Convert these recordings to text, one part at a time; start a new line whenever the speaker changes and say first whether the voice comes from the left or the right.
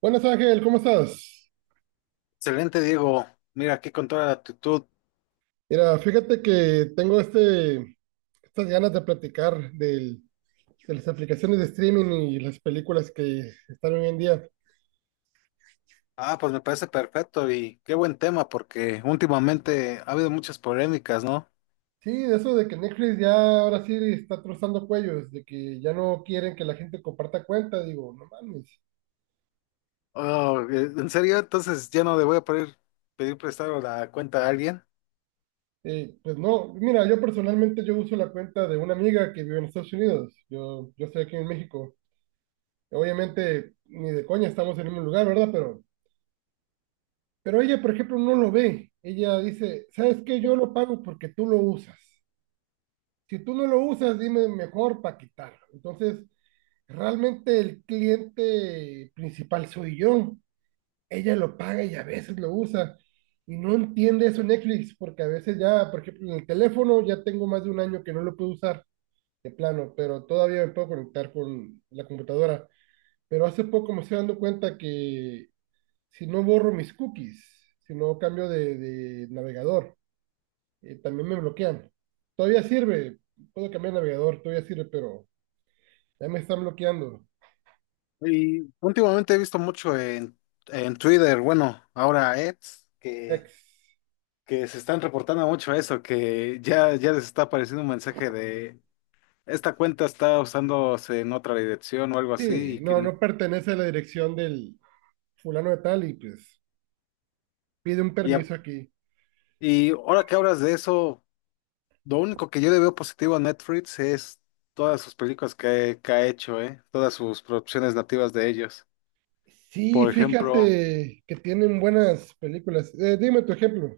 right: Buenas Ángel, ¿cómo estás?
left: Excelente, Diego. Mira, aquí con toda la actitud.
right: Mira, fíjate que tengo estas ganas de platicar de las aplicaciones de streaming y las películas que están hoy en día.
left: Ah, pues me parece perfecto y qué buen tema porque últimamente ha habido muchas polémicas, ¿no?
right: Sí, de eso de que Netflix ya ahora sí está trozando cuellos, de que ya no quieren que la gente comparta cuenta, digo, no mames.
left: Oh, ¿en serio? Entonces ya no le voy a poder pedir prestado la cuenta a alguien.
right: Pues no, mira, yo personalmente yo uso la cuenta de una amiga que vive en Estados Unidos, yo estoy aquí en México. Obviamente, ni de coña estamos en el mismo lugar, ¿verdad? Pero ella, por ejemplo, no lo ve. Ella dice, ¿sabes qué? Yo lo pago porque tú lo usas. Si tú no lo usas, dime mejor para quitarlo. Entonces, realmente el cliente principal soy yo. Ella lo paga y a veces lo usa. Y no entiende eso Netflix, porque a veces ya, por ejemplo, en el teléfono ya tengo más de un año que no lo puedo usar de plano, pero todavía me puedo conectar con la computadora. Pero hace poco me estoy dando cuenta que si no borro mis cookies, si no cambio de navegador, también me bloquean. Todavía sirve, puedo cambiar de navegador, todavía sirve, pero ya me están bloqueando.
left: Y últimamente he visto mucho en Twitter, bueno, ahora X,
right: Ex.
left: que se están reportando mucho eso, ya les está apareciendo un mensaje de esta cuenta está usándose en otra dirección o algo así
right: Sí,
left: y que...
right: no pertenece a la dirección del fulano de tal y pues pide un
left: Y, a-
right: permiso aquí.
left: y ahora que hablas de eso... Lo único que yo le veo positivo a Netflix es todas sus películas que ha hecho, ¿eh? Todas sus producciones nativas de ellos.
right: Sí,
left: Por ejemplo,
right: fíjate que tienen buenas películas. Dime tu ejemplo.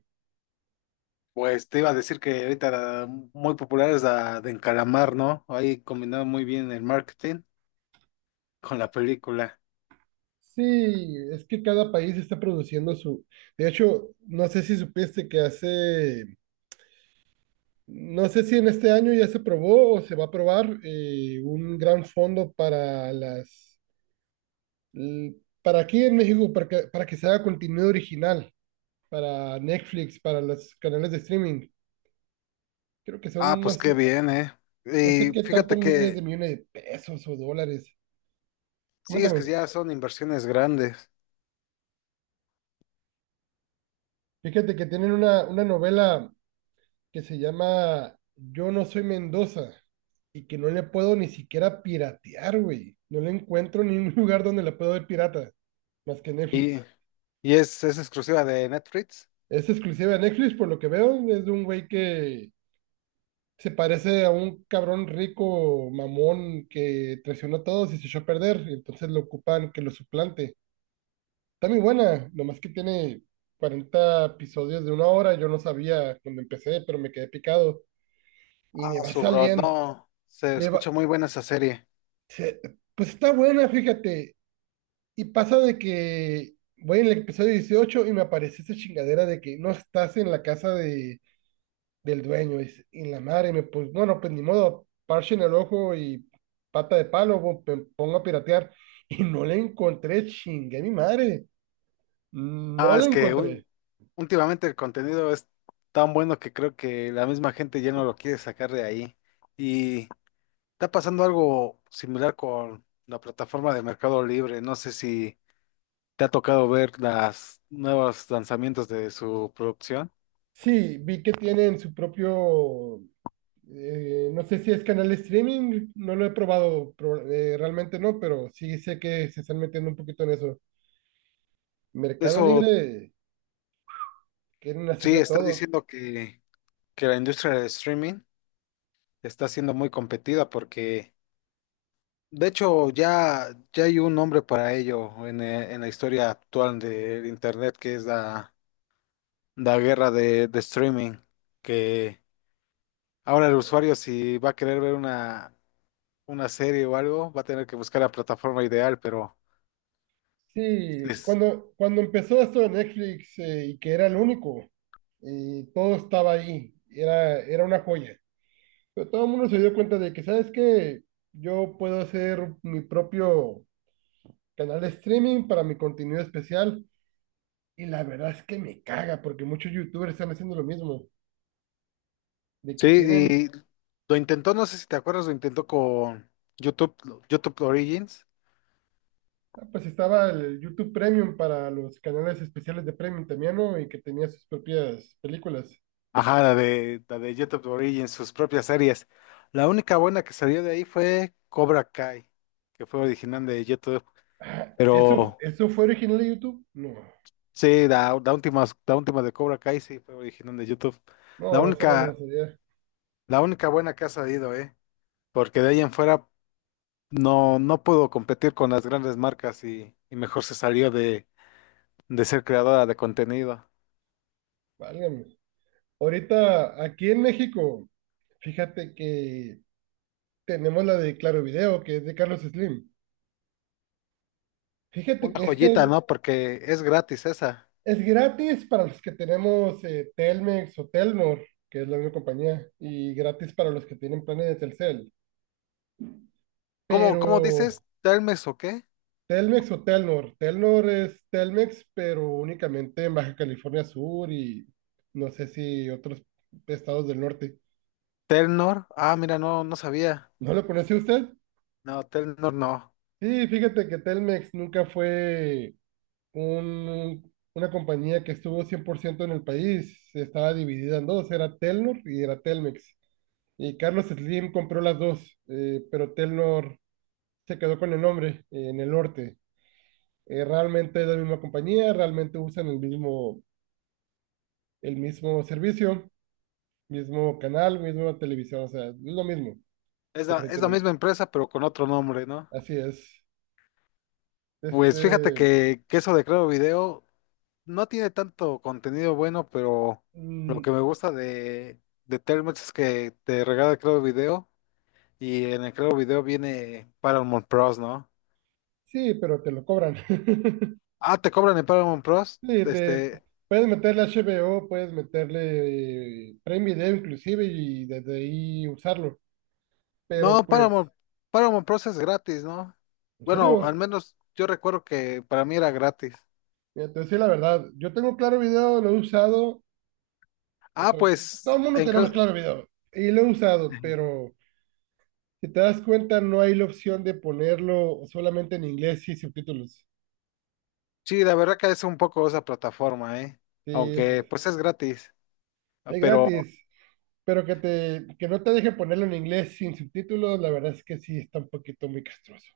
left: pues te iba a decir que ahorita la muy popular es la de Encalamar, ¿no? Ahí combinado muy bien el marketing con la película.
right: Sí, es que cada país está produciendo su. De hecho, no sé si supiste que hace. No sé si en este año ya se probó o se va a probar un gran fondo para l- para aquí en México, para que se haga contenido original, para Netflix, para los canales de streaming. Creo que
left: Ah,
right: son, no
left: pues qué
right: sé,
left: bien, ¿eh?
right: no sé
left: Y
right: qué
left: fíjate
right: tantos miles de
left: que
right: millones de pesos o dólares.
left: sí, es que
right: Cuéntame,
left: ya son inversiones grandes.
right: fíjate que tienen una novela que se llama Yo no soy Mendoza y que no le puedo ni siquiera piratear, güey. No le encuentro ningún lugar donde la puedo ver pirata, más que
left: Y,
right: Netflix.
left: y es exclusiva de Netflix.
right: Es exclusiva de Netflix, por lo que veo. Es de un güey que se parece a un cabrón rico, mamón, que traicionó a todos y se echó a perder. Entonces lo ocupan que lo suplante. Está muy buena, nomás que tiene 40 episodios de una hora. Yo no sabía cuando empecé, pero me quedé picado. Y me
left: Ah,
right: va
left: su bro,
right: saliendo.
left: no, se escucha muy buena esa serie.
right: Se- Pues está buena, fíjate. Y pasa de que voy en el episodio 18 y me aparece esa chingadera de que no estás en la casa de, del dueño. Dice, y la madre, me, pues bueno, pues ni modo, parche en el ojo y pata de palo, me pongo a piratear. Y no la encontré, chingue mi madre. No
left: Ah,
right: la
left: es que
right: encontré.
left: últimamente el contenido es tan bueno que creo que la misma gente ya no lo quiere sacar de ahí. Y está pasando algo similar con la plataforma de Mercado Libre. No sé si te ha tocado ver las nuevos lanzamientos de su producción.
right: Sí, vi que tienen su propio, no sé si es canal de streaming, no lo he probado, realmente no, pero sí sé que se están metiendo un poquito en eso. Mercado
left: Eso
right: Libre, quieren hacer
left: sí,
right: de
left: está
right: todo.
left: diciendo que la industria del streaming está siendo muy competida porque, de hecho, ya hay un nombre para ello en la historia actual del Internet que es la... La guerra de streaming, que ahora el usuario si va a querer ver una serie o algo, va a tener que buscar la plataforma ideal, pero
right: Sí,
left: es-
right: cuando empezó esto de Netflix y que era el único, y todo estaba ahí, era una joya. Pero todo el mundo se dio cuenta de que, ¿sabes qué? Yo puedo hacer mi propio canal de streaming para mi contenido especial. Y la verdad es que me caga, porque muchos youtubers están haciendo lo mismo, de
left: sí,
right: que tienen,
left: y lo intentó, no sé si te acuerdas, lo intentó con YouTube, YouTube Origins.
right: ah, pues estaba el YouTube Premium para los canales especiales de Premium también, ¿no? Y que tenía sus propias películas.
left: Ajá, la de YouTube Origins, sus propias series. La única buena que salió de ahí fue Cobra Kai, que fue original de YouTube. Pero
right: Eso fue original de YouTube? No,
left: sí, la última de Cobra Kai sí fue original de YouTube. La
right: no, esa no me la
left: única,
right: sabía.
left: La única buena que ha salido, ¿eh? Porque de ahí en fuera no pudo competir con las grandes marcas y mejor se salió de ser creadora de contenido.
right: Válgame. Ahorita, aquí en México, fíjate que tenemos la de Claro Video, que es de Carlos Slim. Fíjate
left: Una
right: que este
left: joyita, ¿no? Porque es gratis esa.
right: es gratis para los que tenemos Telmex o Telnor, que es la misma compañía, y gratis para los que tienen planes de Telcel.
left: Cómo
right: Pero
left: dices? ¿Telmes o qué?
right: Telmex o Telnor, Telnor es Telmex, pero únicamente en Baja California Sur y no sé si otros estados del norte.
left: ¿Telnor? Ah, mira, no sabía.
right: ¿No lo conoció usted?
left: No, Telnor no.
right: Sí, fíjate que Telmex nunca fue una compañía que estuvo 100% en el país. Estaba dividida en dos, era Telnor y era Telmex. Y Carlos Slim compró las dos, pero Telnor se quedó con el nombre en el norte. Realmente es la misma compañía, realmente usan el mismo servicio, mismo canal, misma televisión, o sea, es lo mismo,
left: Es
right: diferente
left: la
right: nombre.
left: misma empresa, pero con otro nombre, ¿no?
right: Así es.
left: Pues fíjate
right: Este,
left: que eso de Creo Video no tiene tanto contenido bueno, pero lo
right: mm,
left: que me gusta de Telmex es que te regala Claro Video y en el Claro Video viene Paramount Plus, ¿no?
right: Sí, pero te lo cobran.
left: Ah, ¿te cobran en Paramount Plus?
right: Sí,
left: Este,
right: puedes meterle HBO, puedes meterle Prime Video inclusive y desde ahí usarlo. Pero
left: no,
right: pues,
left: Paramount Plus es gratis, ¿no?
right: en
left: Bueno, al
right: serio,
left: menos yo recuerdo que para mí era gratis.
right: mira, te voy a decir la verdad, yo tengo Claro Video, lo he usado, o
left: Ah,
right: sea, todo
left: pues,
right: el mundo
left: en,
right: tenemos
left: Cla-
right: Claro Video y lo he usado, pero si te das cuenta no hay la opción de ponerlo solamente en inglés y subtítulos.
left: sí, la verdad que es un poco esa plataforma, ¿eh?
right: Sí,
left: Aunque
right: es,
left: pues es gratis, ah,
right: es
left: pero
right: gratis. Pero que te, que no te deje ponerlo en inglés sin subtítulos, la verdad es que sí está un poquito muy castroso.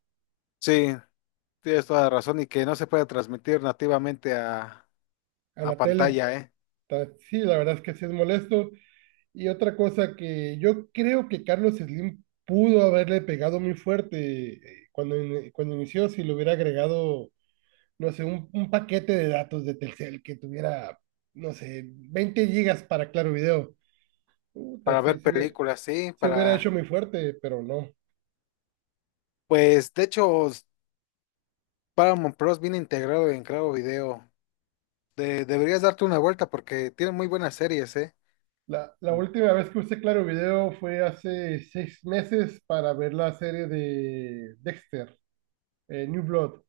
left: sí. Tienes toda la razón y que no se puede transmitir nativamente
right: A
left: a
right: la tele,
left: pantalla, ¿eh?
right: sí, la verdad es que sí es molesto. Y otra cosa que yo creo que Carlos Slim pudo haberle pegado muy fuerte cuando inició, si le hubiera agregado, no sé, un paquete de datos de Telcel que tuviera, no sé, 20 gigas para Claro Video. Puta,
left: Para ver películas, sí,
right: se hubiera hecho
left: para...
right: muy fuerte, pero no.
left: Pues, de hecho, Paramount Plus viene integrado en Claro Video. Deberías darte una vuelta porque tiene muy buenas series, ¿eh?
right: La última vez que usé Claro Video fue hace 6 meses para ver la serie de Dexter, New Blood.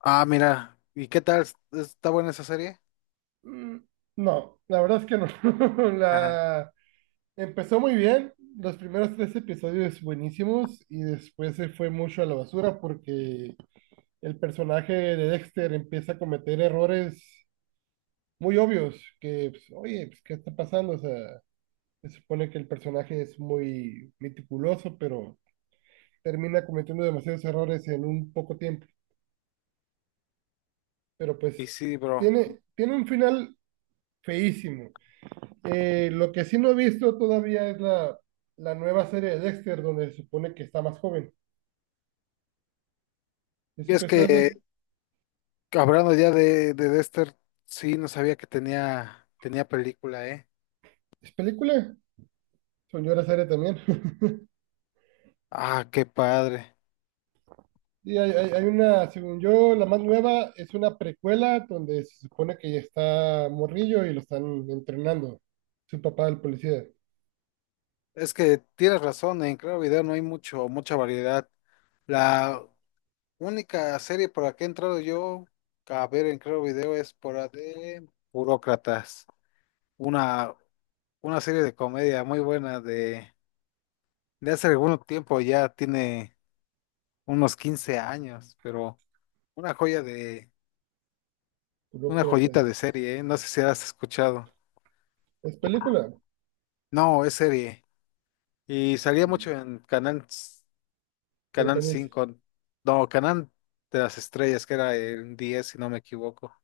left: Ah, mira, ¿y qué tal? ¿Está buena esa serie?
right: Mm, no, la verdad es que no.
left: Ajá.
right: La, Empezó muy bien, los primeros tres episodios buenísimos y después se fue mucho a la basura porque el personaje de Dexter empieza a cometer errores muy obvios que, pues, oye, pues, ¿qué está pasando? O sea, se supone que el personaje es muy meticuloso, pero termina cometiendo demasiados errores en un poco tiempo. Pero pues
left: Y sí, bro.
right: tiene un final feísimo. Lo que sí no he visto todavía es la nueva serie de Dexter, donde se supone que está más joven. ¿Y
left: Y
right: supe
left: es
right: esa?
left: que, hablando ya de Dexter, sí, no sabía que tenía película, ¿eh?
right: ¿Es película? Señora serie también.
left: Ah, qué padre.
right: Y hay una, según yo, la más nueva es una precuela donde se supone que ya está morrillo y lo están entrenando. Su papá, el policía,
left: Es que tienes razón, en Claro Video no hay mucho, mucha variedad. La única serie por la que he entrado yo a ver en Claro Video es por la de Burócratas, una, una serie de comedia muy buena de hace algún tiempo, ya tiene unos 15 años, pero una joya de, una joyita
right: burócratas.
left: de serie, ¿eh? No sé si has escuchado.
right: Es película.
left: No, es serie. Y
right: Y
left: salía mucho en Canal
right: del canal.
left: 5, no, Canal de las Estrellas, que era el 10 si no me equivoco.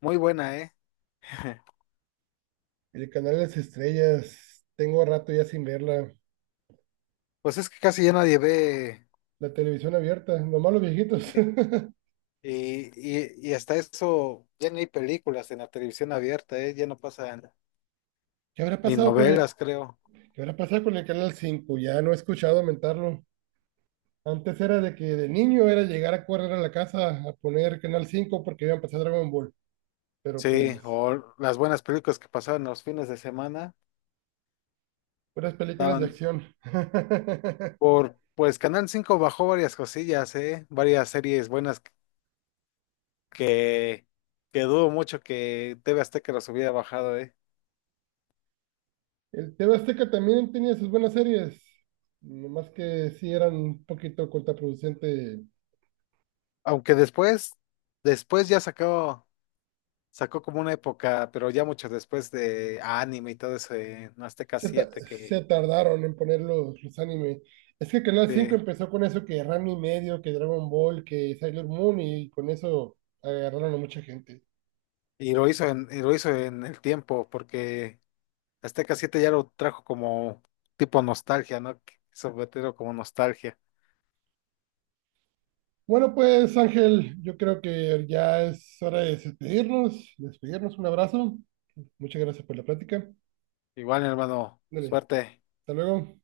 left: Muy buena, ¿eh?
right: El canal de Las Estrellas, tengo rato ya sin verla.
left: Pues es que casi ya nadie ve,
right: La televisión abierta, nomás los viejitos.
left: eh, y, y hasta eso, ya ni hay películas en la televisión abierta, ¿eh? Ya no pasan
right: ¿Qué habrá
left: ni
right: pasado con
left: novelas, creo.
right: qué habrá pasado con el canal cinco? Ya no he escuchado mentarlo. Antes era de que de niño era llegar a correr a la casa a poner canal cinco porque iban a pasar Dragon Ball. Pero
left: Sí,
right: pues,
left: o las buenas películas que pasaban los fines de semana,
right: puras películas de
left: daban
right: acción.
left: por, pues Canal 5 bajó varias cosillas, ¿eh? Varias series buenas que, que dudo mucho que TV Azteca los hubiera bajado, ¿eh?
right: El TV Azteca también tenía sus buenas series. Nomás que sí eran un poquito contraproducente
left: Aunque después ya sacó como una época, pero ya mucho después de anime y todo eso en Azteca
right: se, ta-
left: 7 que
right: se tardaron en poner los anime. Es que Canal cinco
left: de-
right: empezó con eso que Ranma y Medio, que Dragon Ball, que Sailor Moon y con eso agarraron a mucha gente.
left: y lo hizo en el tiempo, porque Azteca 7 ya lo trajo como tipo nostalgia, ¿no? Sobre todo como nostalgia.
right: Bueno, pues Ángel, yo creo que ya es hora de despedirnos. Despedirnos, un abrazo. Muchas gracias por la plática.
left: Igual, hermano,
right: Dale,
left: suerte.
right: hasta luego.